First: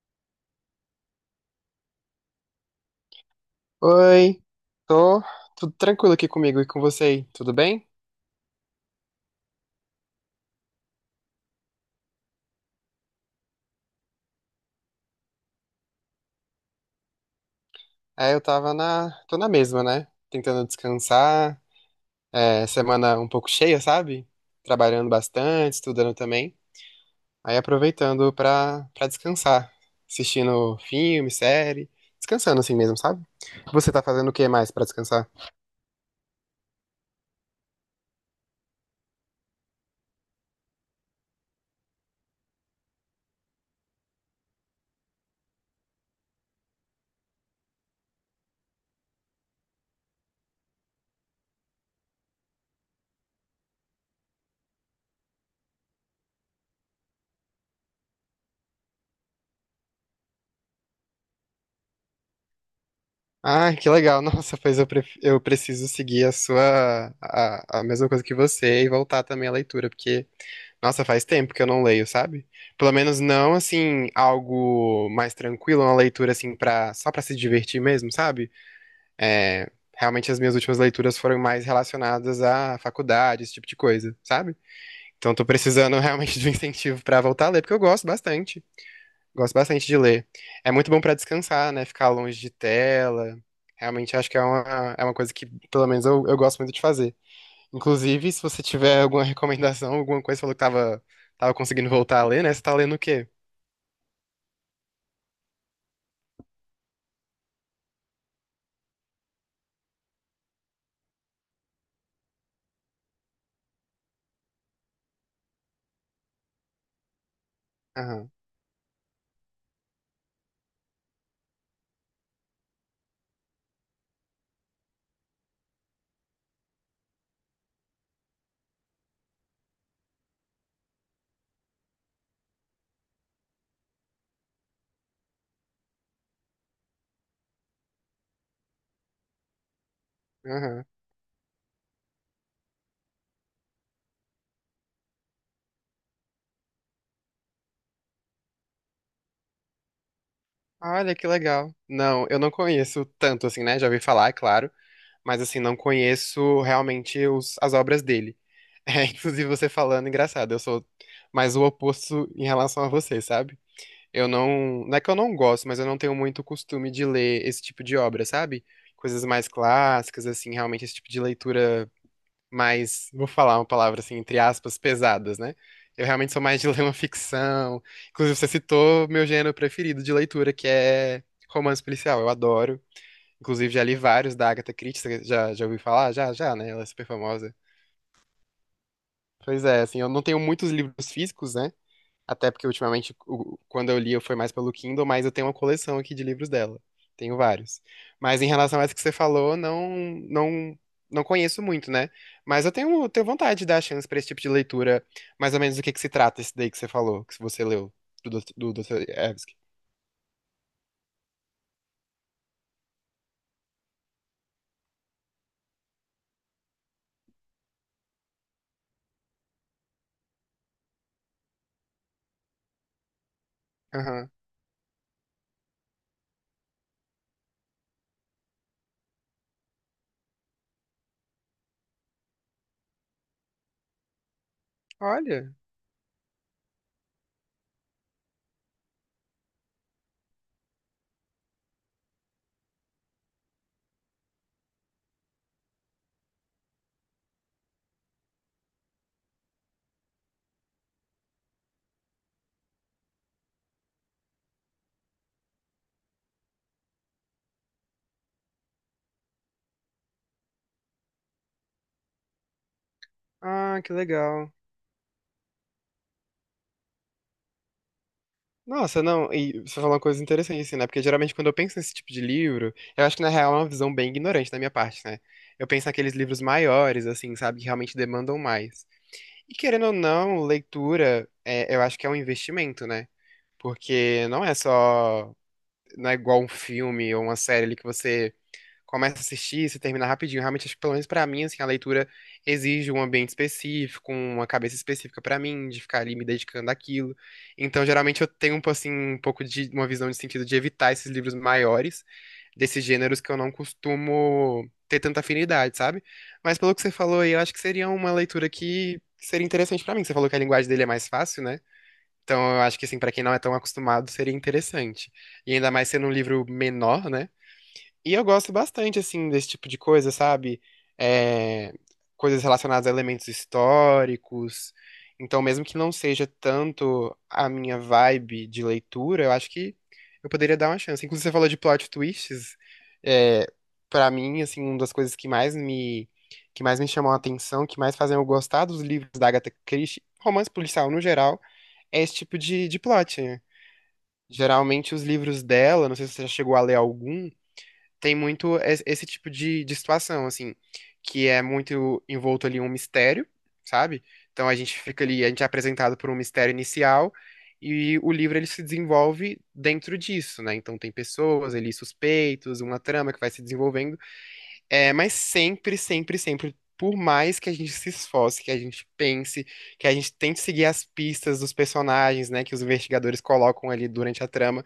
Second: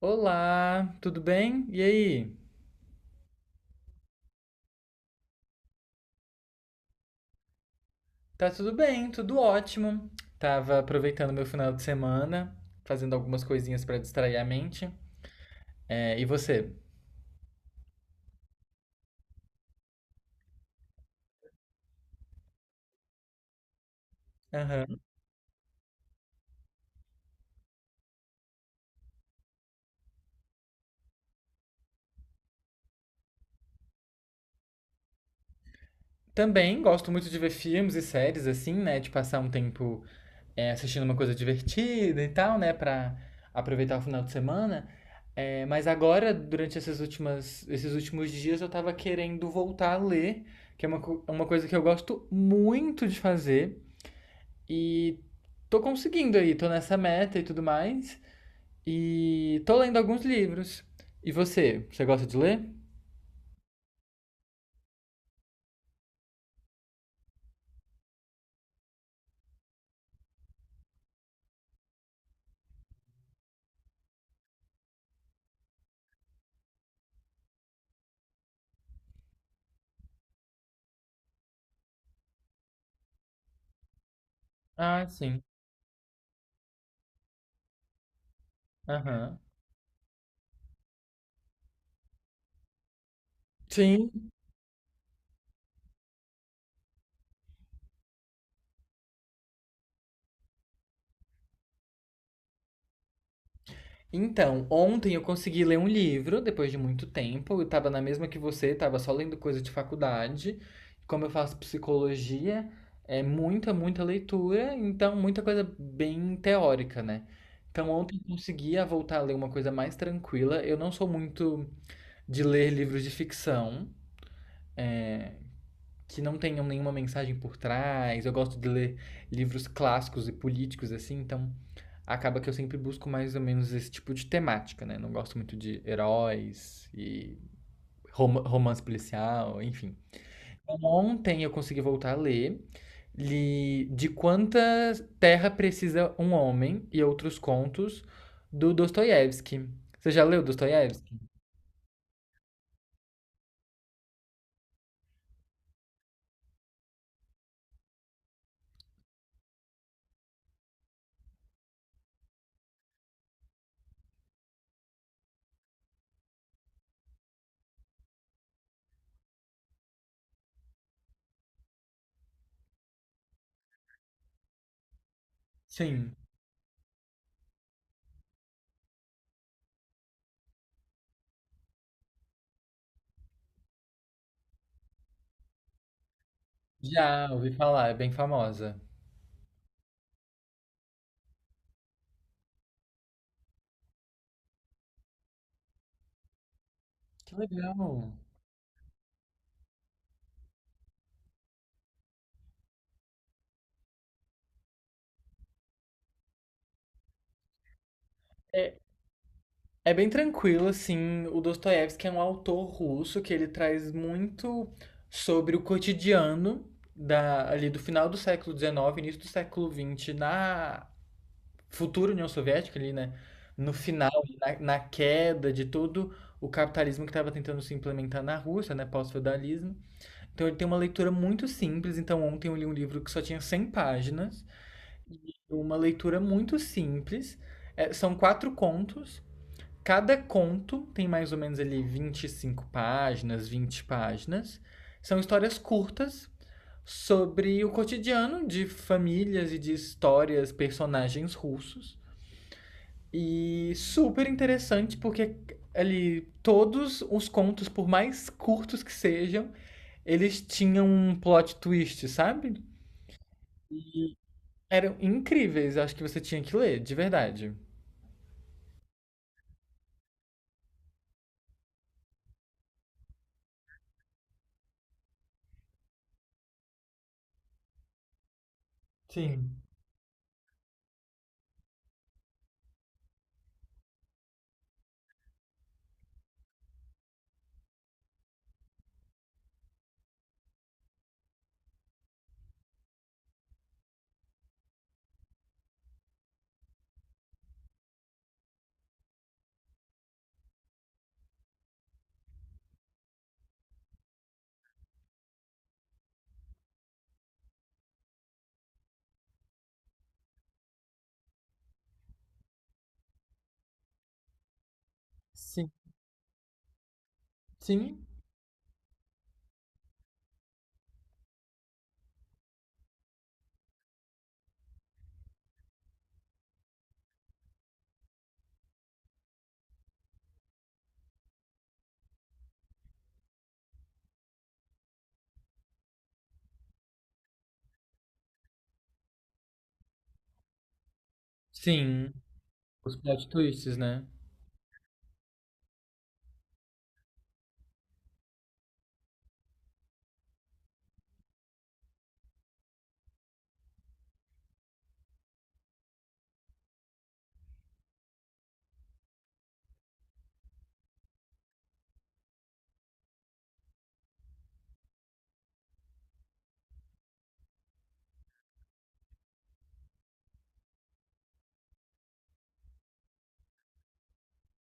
Olá, tudo bem? E aí? Oi, tô tudo tranquilo aqui comigo e com você aí, tudo bem? Tá tudo bem, tudo ótimo. Tava aproveitando meu final de semana, fazendo algumas coisinhas pra distrair a mente. É, e você? É, eu tô na mesma, né? Tentando descansar, semana um pouco cheia, sabe? Aham. Trabalhando bastante, estudando também. Aí aproveitando pra descansar, assistindo filme, série, descansando assim mesmo, sabe? Você tá fazendo o que mais pra descansar? Também gosto muito de ver filmes e séries assim, né? De passar um tempo assistindo uma coisa divertida e tal, né? Pra aproveitar o final de semana. É, mas agora, durante esses últimos dias, eu tava querendo voltar a ler, que é uma coisa que eu gosto muito de fazer. E tô conseguindo aí, tô nessa meta e tudo mais. E tô lendo alguns livros. E você? Você gosta de ler? Ah, que legal, nossa, pois eu preciso seguir a mesma coisa que você e voltar também à leitura, porque nossa, faz tempo que eu não leio, sabe? Pelo menos não assim, algo mais tranquilo, uma leitura assim para só pra se divertir mesmo, sabe? É, realmente as minhas últimas leituras foram mais relacionadas à faculdade, esse tipo de coisa, sabe? Ah, Então sim. tô precisando realmente de um incentivo pra voltar a ler, porque eu gosto bastante. Aham. Gosto bastante de ler. É muito bom pra descansar, né? Ficar longe de tela. Sim. Realmente acho que é uma coisa que, pelo menos, eu gosto muito de fazer. Inclusive, se você tiver alguma recomendação, alguma coisa, você falou que tava conseguindo voltar a ler, né? Você tá lendo o quê? Então, ontem eu consegui ler um livro, depois de muito tempo. Eu tava na mesma que você, tava só lendo coisa de faculdade. Como eu faço psicologia, é muita, muita leitura, então muita coisa bem teórica, né? Então, ontem eu Aham, conseguia voltar a ler uma coisa mais tranquila. Eu não sou muito de ler livros de ficção que não tenham nenhuma mensagem por trás. Eu gosto de ler livros clássicos e políticos, assim, então acaba que eu sempre busco mais ou menos esse tipo de temática, né? Não gosto muito de heróis e romance policial, enfim. aham. Ontem eu consegui voltar a ler. Li De Quanta Terra Precisa um Homem e Outros Contos, do Dostoiévski. Você já leu Olha Dostoiévski? que legal. Não, eu não conheço tanto, assim, né? Já ouvi falar, é claro. Mas, assim, não conheço realmente as obras dele. É, inclusive, você falando, engraçado. Eu sou mais o oposto em relação a você, sabe? Eu não. Não é que eu não gosto, mas eu não tenho muito costume de ler esse tipo de obra, sabe? Coisas mais clássicas, assim, realmente esse tipo de leitura mais. Vou falar uma palavra assim, entre aspas, pesadas, né? Eu Sim. realmente sou mais de ler uma ficção. Inclusive, você citou meu gênero preferido de leitura, que é romance policial. Eu adoro. Inclusive, já li vários da Agatha Christie. Você já ouviu falar? Já, já, né? Ela é super Já ouvi famosa. falar, é bem famosa. Pois é, assim, eu não tenho muitos livros físicos, né? Até porque ultimamente, quando eu li, foi mais pelo Kindle, mas eu tenho uma coleção aqui de livros dela. Que Tenho vários. legal. Mas em relação a essa que você falou, não, não, não conheço muito, né? Mas eu tenho vontade de dar chance pra esse tipo de leitura, mais ou menos do que se trata esse daí que você falou, que você leu, do É, Dostoiévski. é bem tranquilo, assim. O Dostoiévski é um autor russo que ele traz muito sobre o cotidiano ali do final do século XIX, início do século XX, na futura União Soviética, ali, né? No final, Aham. na queda de todo o capitalismo que estava tentando se implementar na Rússia, né? Pós-feudalismo. Então ele tem uma leitura muito simples. Então ontem eu li um livro que só tinha 100 páginas. Olha. Uma leitura muito simples. É, são quatro contos. Cada conto tem mais ou menos ali 25 páginas, 20 páginas. São histórias curtas sobre o cotidiano de famílias e de histórias, personagens russos. E super interessante porque ali todos os contos, por mais curtos que sejam, eles tinham um plot twist, sabe? Ah, que legal. Eram incríveis, acho que você tinha que ler, de verdade. Nossa, não, e você falou uma coisa interessante, assim, né? Porque geralmente quando eu penso nesse tipo de livro, eu acho que na real é uma visão bem ignorante da minha parte, né? Eu penso naqueles livros maiores, assim, sabe, que realmente demandam mais. E Sim. querendo ou não, leitura, eu acho que é um investimento, né? Porque não é só, não é igual um filme ou uma série ali que você começa a assistir, se termina rapidinho. Realmente, acho que pelo menos pra mim, assim, a leitura exige um ambiente específico, uma cabeça específica pra mim, de ficar ali me dedicando àquilo. Então, geralmente eu tenho assim um pouco de uma visão de sentido de evitar esses livros maiores desses gêneros que eu não costumo ter tanta afinidade, sabe? Mas pelo que você falou aí, eu acho que seria uma leitura que seria interessante pra mim. Você falou que a linguagem dele é mais fácil, né? Então, eu acho que assim, para quem não é tão acostumado, seria interessante. E Sim. ainda mais sendo um livro menor, né? Sim. E eu gosto bastante, assim, desse tipo de coisa, sabe? É, coisas relacionadas a elementos históricos. Então, mesmo que não seja tanto a minha vibe de leitura, eu acho que eu poderia dar uma chance. Inclusive, você falou de plot twists. É, para mim, assim, uma das coisas que mais me, chamam a atenção, que mais fazem eu gostar dos livros da Agatha Christie, romance policial no geral, é Sim. esse tipo de Os plot, plot né? twists, né? Geralmente, os livros dela, não sei se você já chegou a ler algum, tem muito esse tipo de situação, assim, que é muito envolto ali em um mistério, sabe? Então a gente fica ali, a gente é apresentado por um mistério inicial e o livro ele se desenvolve dentro disso, né? Então tem pessoas ali, suspeitos, uma trama que vai se desenvolvendo, mas sempre, sempre, sempre. Por mais que a gente se esforce, que a gente pense, que a gente tente seguir as pistas dos personagens, né, que os investigadores colocam ali durante a trama,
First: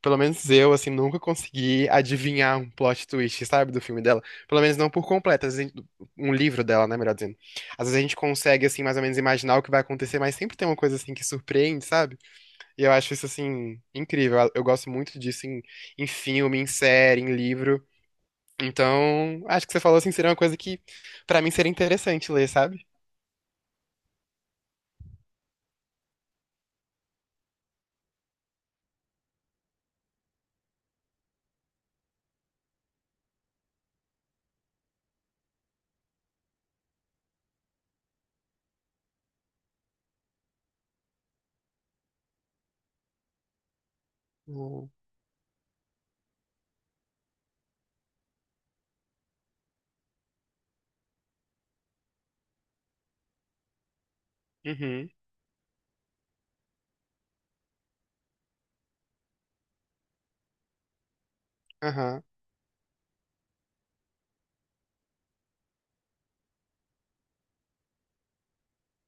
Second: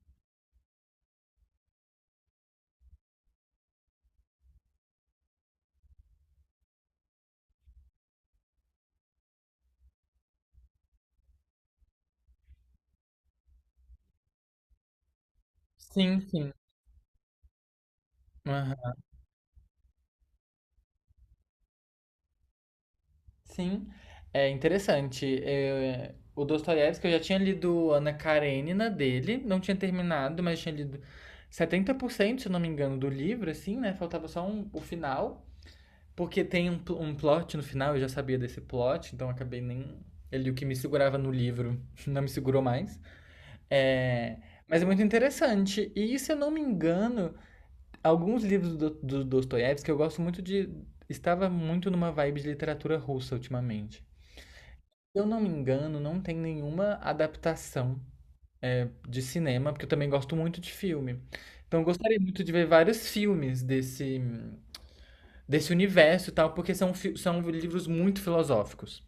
pelo menos eu, assim, nunca consegui adivinhar um plot twist, sabe, do filme dela. Pelo menos não por completo, às vezes, um livro dela, né, melhor dizendo. Às vezes a gente consegue, assim, mais ou menos imaginar o que vai acontecer, mas sempre tem uma coisa, assim, que surpreende, sabe? E eu acho isso, assim, incrível. Eu gosto muito disso em, Sim, sim. filme, em série, em livro. Aham. Então, acho que você falou, assim, seria uma coisa que, pra mim, seria interessante ler, sabe? Sim, é interessante. É, o Dostoiévski, eu já tinha lido Ana Karenina dele, não tinha terminado, mas tinha lido 70% se eu não me engano, do livro, assim, né? Faltava só o final, porque tem um plot no final, eu já sabia desse plot, então acabei nem... Ele, o que me segurava no livro, não me segurou mais. É, mas é Uhum, muito interessante. E, se eu não me engano, alguns livros do Dostoiévski que eu gosto muito de. Estava muito numa vibe de literatura russa ultimamente. Se eu não me engano, não tem nenhuma adaptação de cinema, porque eu também gosto muito de filme. Então eu gostaria aham, muito de ver vários filmes desse universo e tal, porque são livros muito filosóficos.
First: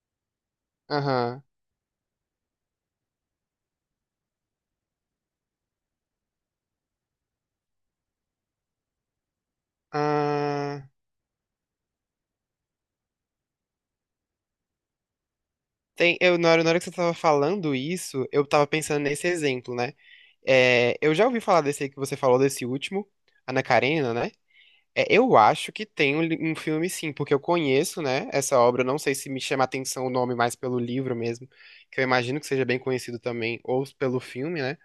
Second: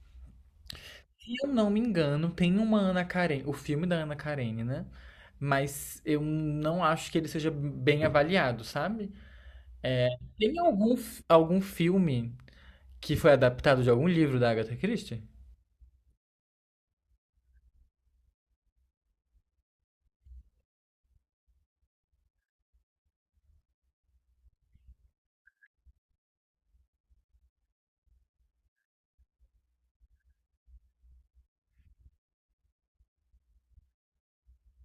Se aham. eu não me engano, tem uma Ana Karenina, o filme da Ana Karenina, mas eu não acho que ele seja bem avaliado, sabe? Tem Ah. algum filme que foi adaptado de algum livro da Agatha Christie? Tem, na hora que você tava falando isso, eu tava pensando nesse exemplo, né? É, eu já ouvi falar desse aí que você falou, desse último, Ana Karenina, né? É, eu acho que tem um filme sim, porque eu conheço, né, essa obra, eu não sei se me chama a atenção o nome mais pelo livro mesmo, que eu imagino que seja bem conhecido também, ou pelo filme, né?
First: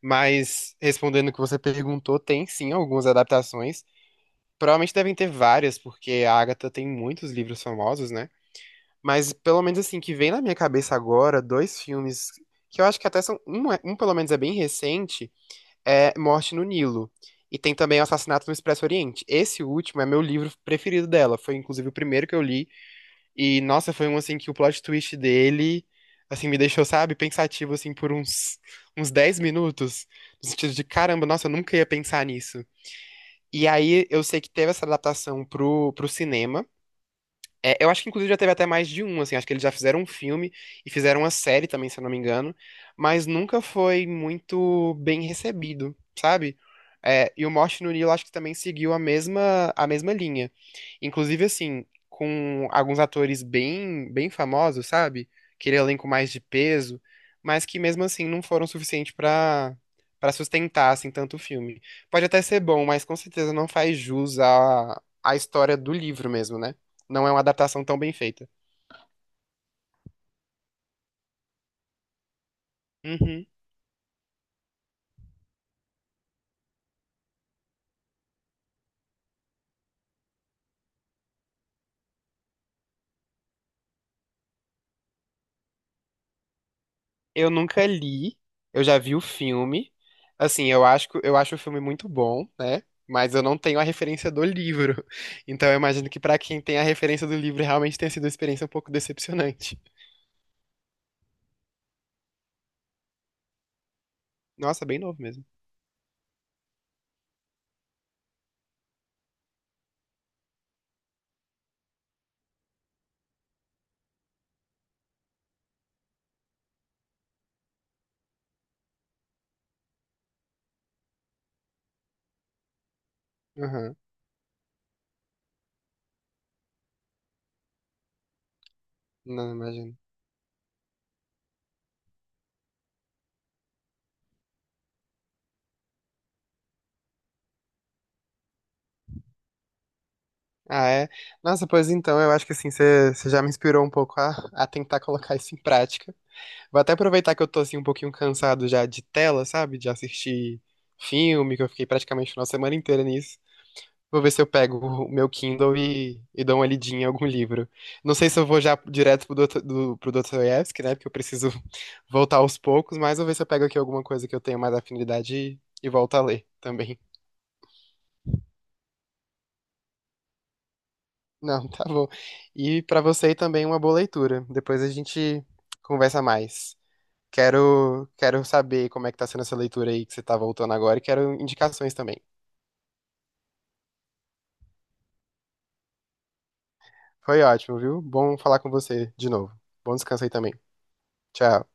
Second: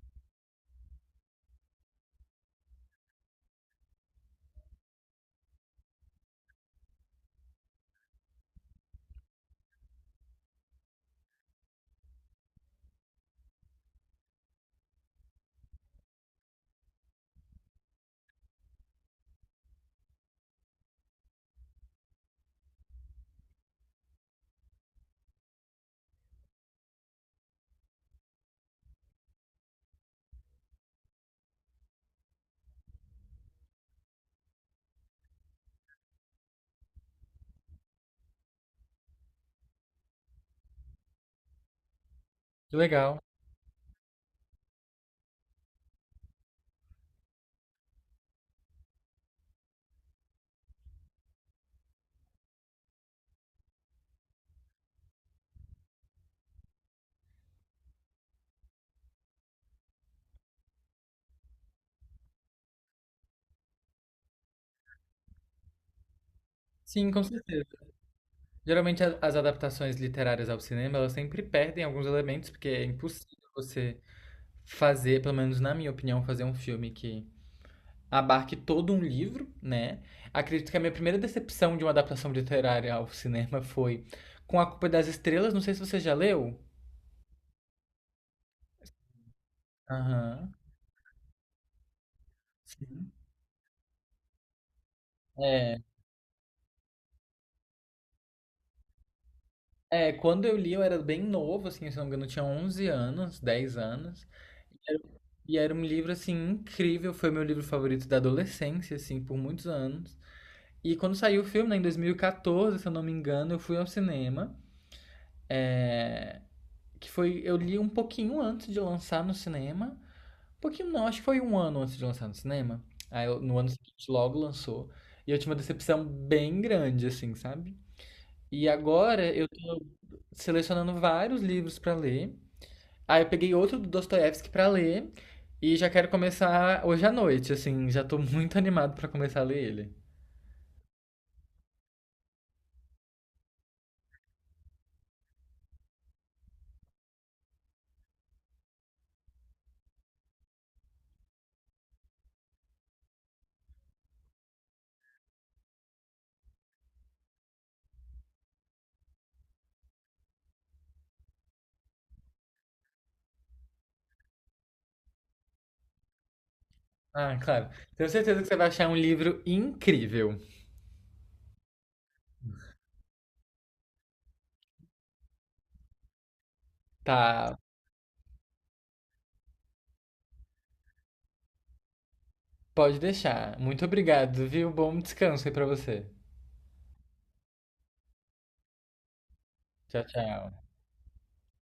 Mas, respondendo o que você perguntou, tem sim algumas adaptações. Provavelmente devem ter várias, porque a Agatha tem muitos livros famosos, né? Mas pelo menos assim, que vem na minha cabeça agora, dois filmes que eu acho que até são. Um pelo menos é bem recente, é Morte no Nilo. E tem também o Assassinato no Expresso Oriente. Esse último é meu livro preferido dela. Foi inclusive o primeiro que eu li. E, nossa, foi um assim que o plot twist dele, assim, me deixou, sabe, pensativo assim por uns 10 minutos. No sentido de, caramba, nossa, eu nunca ia pensar nisso. E aí eu sei que teve essa adaptação pro cinema. É, eu acho que inclusive já teve até mais de um, assim, acho que eles já fizeram um filme e fizeram uma série também, se eu não me engano, Legal. mas nunca foi muito bem recebido, sabe? É, e o Morte no Nilo acho que também seguiu a mesma linha. Inclusive, assim, com alguns atores bem, bem famosos, sabe? Aquele elenco mais de peso, mas que mesmo assim não foram suficientes pra para sustentar, assim, tanto o filme. Pode até ser bom, mas com certeza não faz jus à história do livro mesmo, né? Sim, com Não é uma certeza. adaptação tão bem feita. Geralmente as adaptações literárias ao cinema, elas sempre perdem alguns elementos, porque é impossível Uhum. você fazer, pelo menos na minha opinião, fazer um filme que abarque todo um livro, né? Acredito que a minha primeira decepção de uma adaptação literária ao cinema foi com A Culpa das Estrelas, não sei se você já leu. Eu nunca li, eu já vi o filme. Aham. Assim, eu acho, eu acho o filme muito bom, né? Sim. Mas eu não tenho a referência do livro. Então eu É, imagino que pra quem tem a referência do livro realmente tenha sido uma experiência um pouco decepcionante. Quando eu li eu era bem novo, assim, se não me engano, eu tinha 11 anos, 10 anos. Nossa, Era. bem novo mesmo. E era um livro, assim, incrível. Foi meu livro favorito da adolescência, assim, por muitos anos. E quando saiu o filme, né, em 2014, se eu não me engano, eu fui ao cinema. é, que foi. Eu li um pouquinho antes de lançar no cinema. Um pouquinho não, acho que foi um ano antes de lançar no cinema. Aí no ano Aham. seguinte logo lançou. E eu tive uma decepção bem grande, assim, sabe? E agora eu Não, tô imagino. selecionando vários livros pra ler. Aí eu peguei outro do Dostoiévski pra ler e já quero começar hoje à noite, assim, já tô muito animado pra começar a ler ele. Ah, é? Nossa, pois então, eu acho que assim, você já me inspirou um pouco a tentar colocar isso em prática. Vou até aproveitar que eu tô assim um pouquinho cansado já de tela, sabe? De assistir filme, que eu fiquei praticamente uma semana inteira nisso. Vou ver se eu pego o meu Kindle e dou uma lidinha em algum livro. Não sei se eu vou já direto pro Dostoiévski, né? Porque eu preciso voltar aos poucos, mas vou ver se eu pego aqui alguma coisa que eu tenho mais afinidade e volto a ler também. Ah, claro. Tenho certeza que você vai achar um livro incrível. Não, tá bom. E pra você também uma boa leitura. Depois a gente conversa mais. Tá, Quero saber como é que tá sendo essa leitura aí que você tá voltando agora e quero indicações também. pode deixar. Muito obrigado, viu? Bom descanso aí pra você. Foi ótimo, viu? Bom falar com você de novo. Bom Tchau, descanso aí tchau. também. Tchau.